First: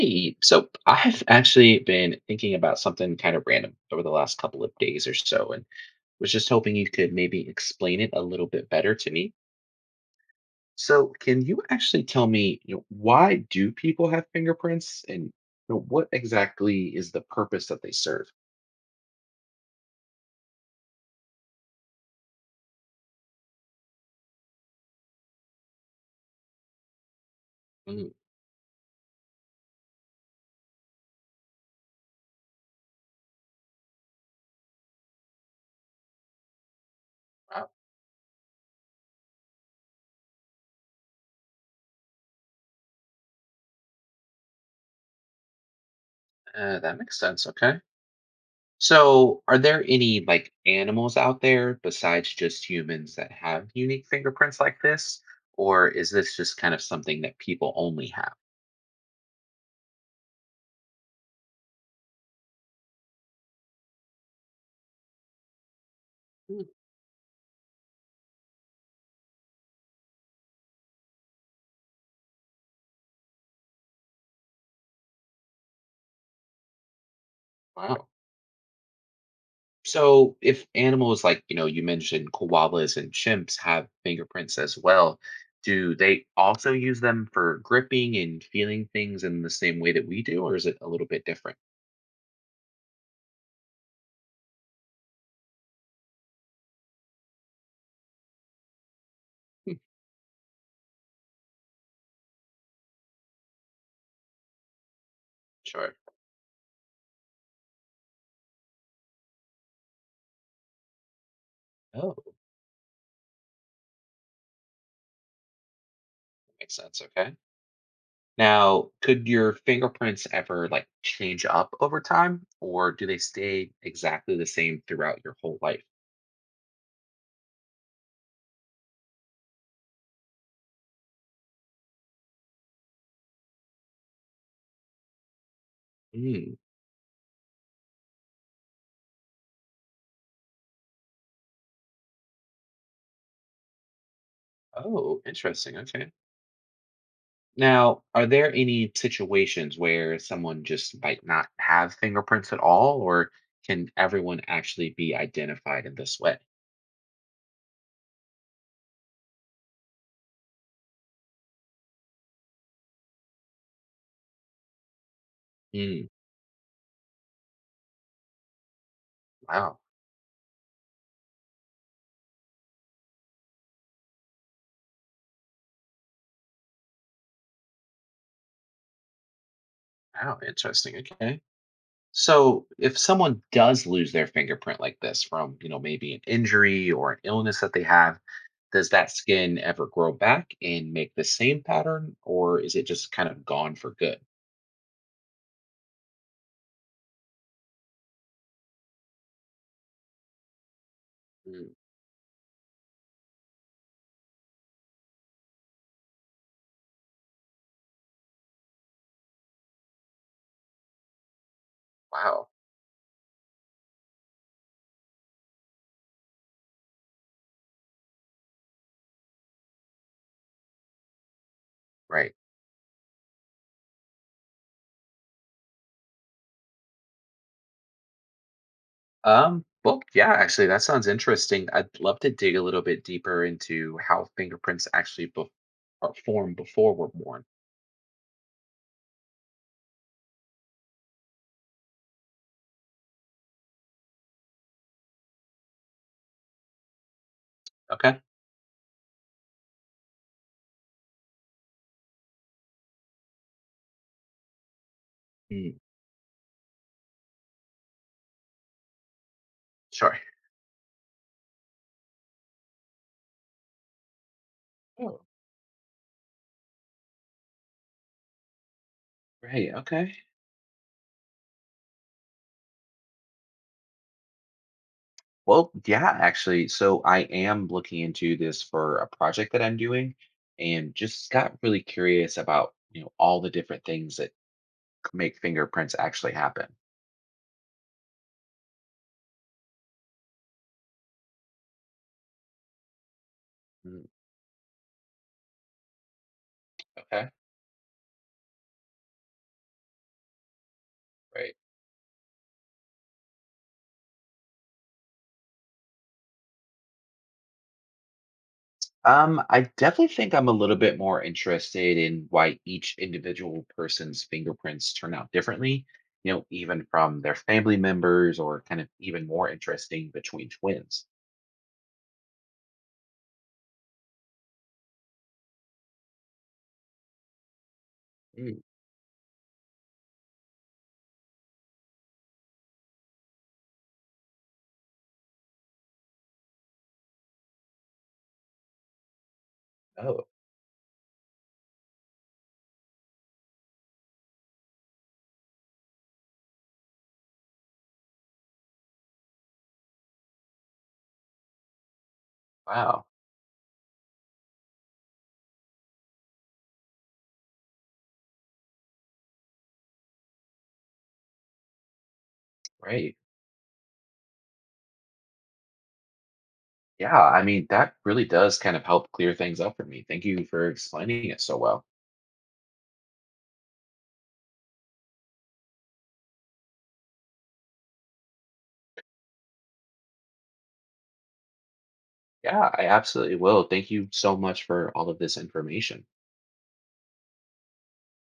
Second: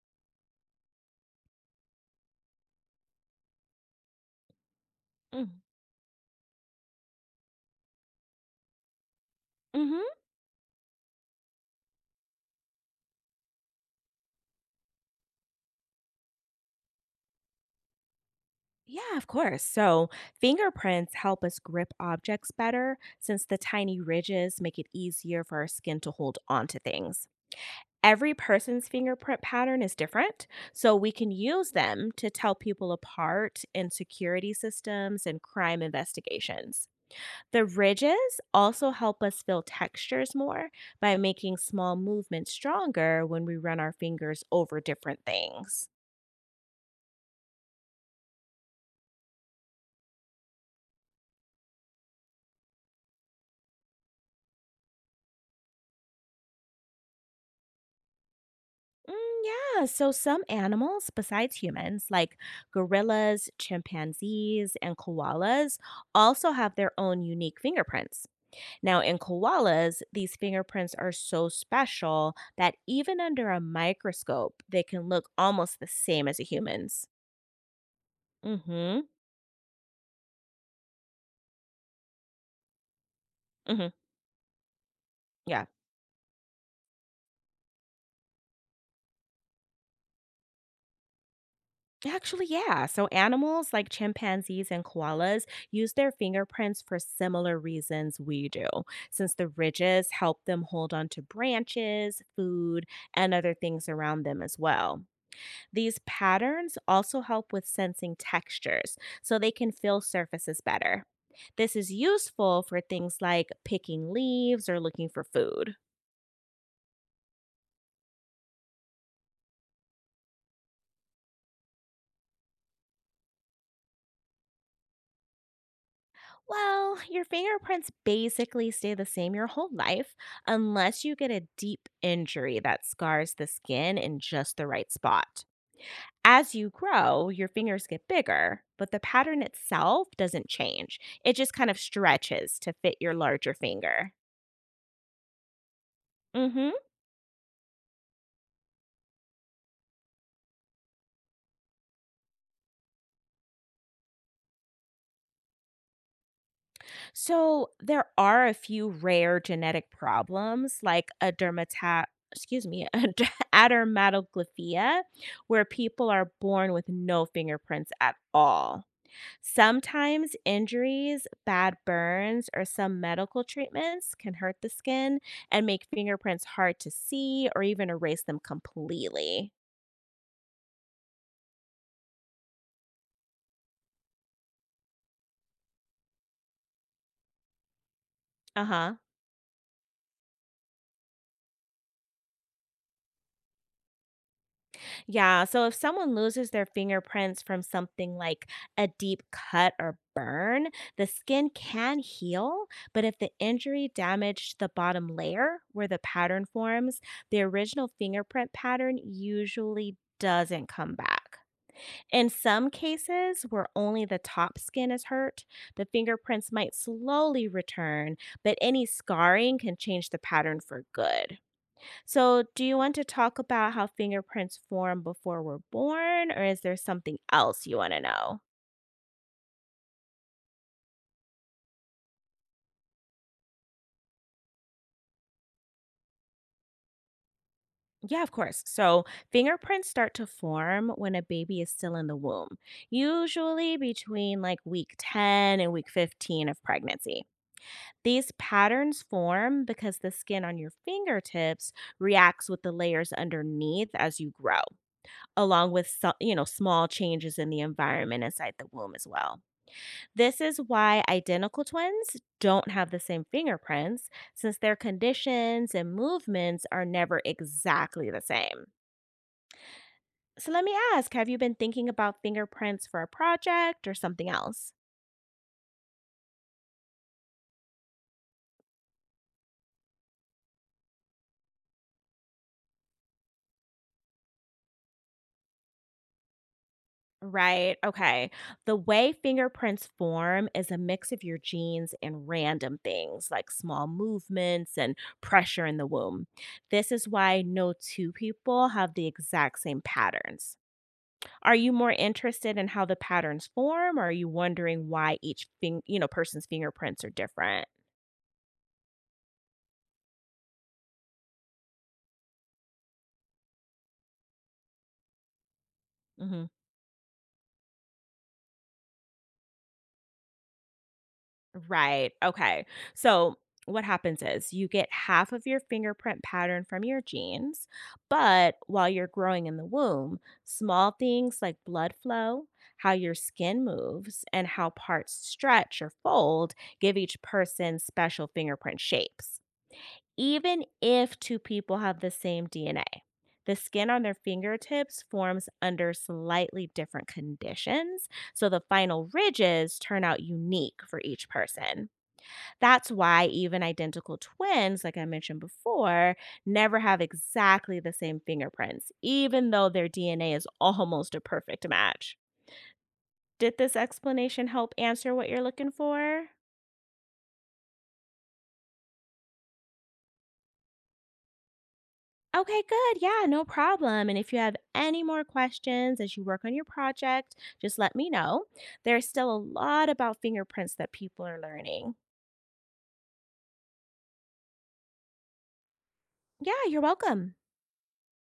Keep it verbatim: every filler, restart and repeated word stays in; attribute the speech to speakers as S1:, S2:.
S1: Hey, so I've actually been thinking about something kind of random over the last couple of days or
S2: Mm.
S1: so, and was just hoping you could maybe explain it a little bit better to me.
S2: Mhm.
S1: So, can you actually tell me, you know, why do people have fingerprints, and you know, what exactly is the purpose that they serve?
S2: Yeah, of course. So, fingerprints help us grip objects better since the tiny ridges make it easier for our skin to hold onto things.
S1: Mm.
S2: Every person's fingerprint pattern is different, so we can use them to tell people apart in security systems and crime investigations. The
S1: Wow.
S2: ridges also help us feel textures more by making small movements stronger when we run our fingers over different things.
S1: Uh, that makes sense. Okay. So, are there any like animals out there besides just humans that have unique fingerprints like this, or is this just kind of something that people only have?
S2: Mm, yeah, so some animals besides humans, like gorillas, chimpanzees, and koalas, also have their own unique fingerprints. Now, in koalas, these fingerprints are so special that even under a microscope, they can look almost the same as a human's.
S1: Wow.
S2: Mm hmm.
S1: So if animals like, you know, you mentioned koalas and chimps
S2: Mm
S1: have
S2: hmm.
S1: fingerprints as well,
S2: Yeah.
S1: do they also use them for gripping and feeling things in the same way that we do, or is it a little bit different?
S2: Actually, yeah. So animals like chimpanzees and koalas use their fingerprints for similar reasons we do, since the
S1: Hmm.
S2: ridges help them hold on to branches, food, and other things around them as well.
S1: Sure.
S2: These patterns also help with sensing textures, so they can feel surfaces better. This is
S1: Oh,
S2: useful for things like picking leaves or looking for food.
S1: makes sense. Okay. Now, could your fingerprints ever like change up over time, or do they stay exactly the same throughout your whole life?
S2: Well, your fingerprints basically stay the same your whole life unless you get a deep injury that scars the skin in just the right spot.
S1: Hmm.
S2: As you grow, your fingers get bigger, but the pattern itself doesn't change. It just kind of stretches to fit your larger finger.
S1: Oh, interesting. Okay.
S2: Mhm.
S1: Now, are there any situations where someone just might not have fingerprints at all, or can everyone actually be identified in this way?
S2: So there are a few rare genetic problems like a dermata excuse me, a d- adermatoglyphia, where
S1: Mm.
S2: people are born with no fingerprints at all.
S1: Wow.
S2: Sometimes injuries, bad burns, or some medical treatments can hurt the skin and make fingerprints hard to see or even erase them completely.
S1: Wow. Interesting. Okay. So, if someone does lose their fingerprint like this from, you know, maybe an injury or an illness that they have,
S2: Uh
S1: does
S2: huh.
S1: that skin ever grow back and make the same pattern, or is it just kind of gone for good?
S2: Yeah. So if someone loses their fingerprints from something like a deep cut or burn, the skin
S1: Mm.
S2: can heal. But if the injury damaged the bottom layer where the pattern forms, the original fingerprint pattern usually doesn't come back. In
S1: Wow.
S2: some cases where only the top skin is hurt, the fingerprints might slowly return, but any scarring can change the pattern for good.
S1: Right.
S2: So, do you want to talk about how fingerprints form before we're born, or is there something else you want to know?
S1: Um, well, yeah, actually, that sounds interesting. I'd love to dig a little bit deeper into how fingerprints actually be- are formed before we're born.
S2: Yeah, of course. So, fingerprints start to form when a baby is still in the womb, usually between like week ten and week fifteen of pregnancy.
S1: Okay.
S2: These patterns form because the skin on your fingertips reacts with the layers underneath as you grow, along
S1: Mm.
S2: with so- you know, small changes in the environment inside the womb as well.
S1: Sure.
S2: This is why identical twins don't have the same fingerprints since their
S1: Oh,
S2: conditions and movements are never exactly the same.
S1: great. Okay.
S2: So let me ask, have you been thinking about fingerprints for a project or something else?
S1: Well, yeah, actually. So I am looking into this for a project that I'm doing and just got really curious about, you know, all the different things that c- make fingerprints actually happen.
S2: Right. Okay. The way fingerprints form is a mix of your genes and random things like small
S1: Mm.
S2: movements and pressure in the womb. This is
S1: Okay.
S2: why no two people have the exact same patterns. Are
S1: Right.
S2: you more interested in how the patterns form, or are you wondering why each thing, you know, person's fingerprints are different?
S1: Um, I definitely think I'm a little bit more interested in why each individual person's fingerprints turn out differently, you
S2: Mm-hmm.
S1: know, even from their family members or kind of even more interesting between twins.
S2: Right. Okay. So what happens is you get half of your fingerprint pattern from your genes, but
S1: Mm.
S2: while you're growing in the womb, small things like blood flow, how your skin moves, and how parts stretch or fold give each person special fingerprint shapes.
S1: Oh,
S2: Even if two people have the same D N A, the skin on their fingertips forms under slightly different conditions, so the final ridges turn out unique for each person. That's
S1: wow.
S2: why even identical twins, like I mentioned before, never have exactly the same fingerprints, even though their D N A is almost a perfect match.
S1: Right.
S2: Did this explanation help answer what you're looking for?
S1: Yeah. I mean, that really does kind of help clear things up for me. Thank you for explaining it so well.
S2: Okay, good. Yeah, no problem. And if you have any more questions as you work on your project, just let me know. There's still a lot about fingerprints that people are learning.
S1: Yeah, I absolutely will. Thank you so much for all of this information.
S2: Yeah, you're welcome.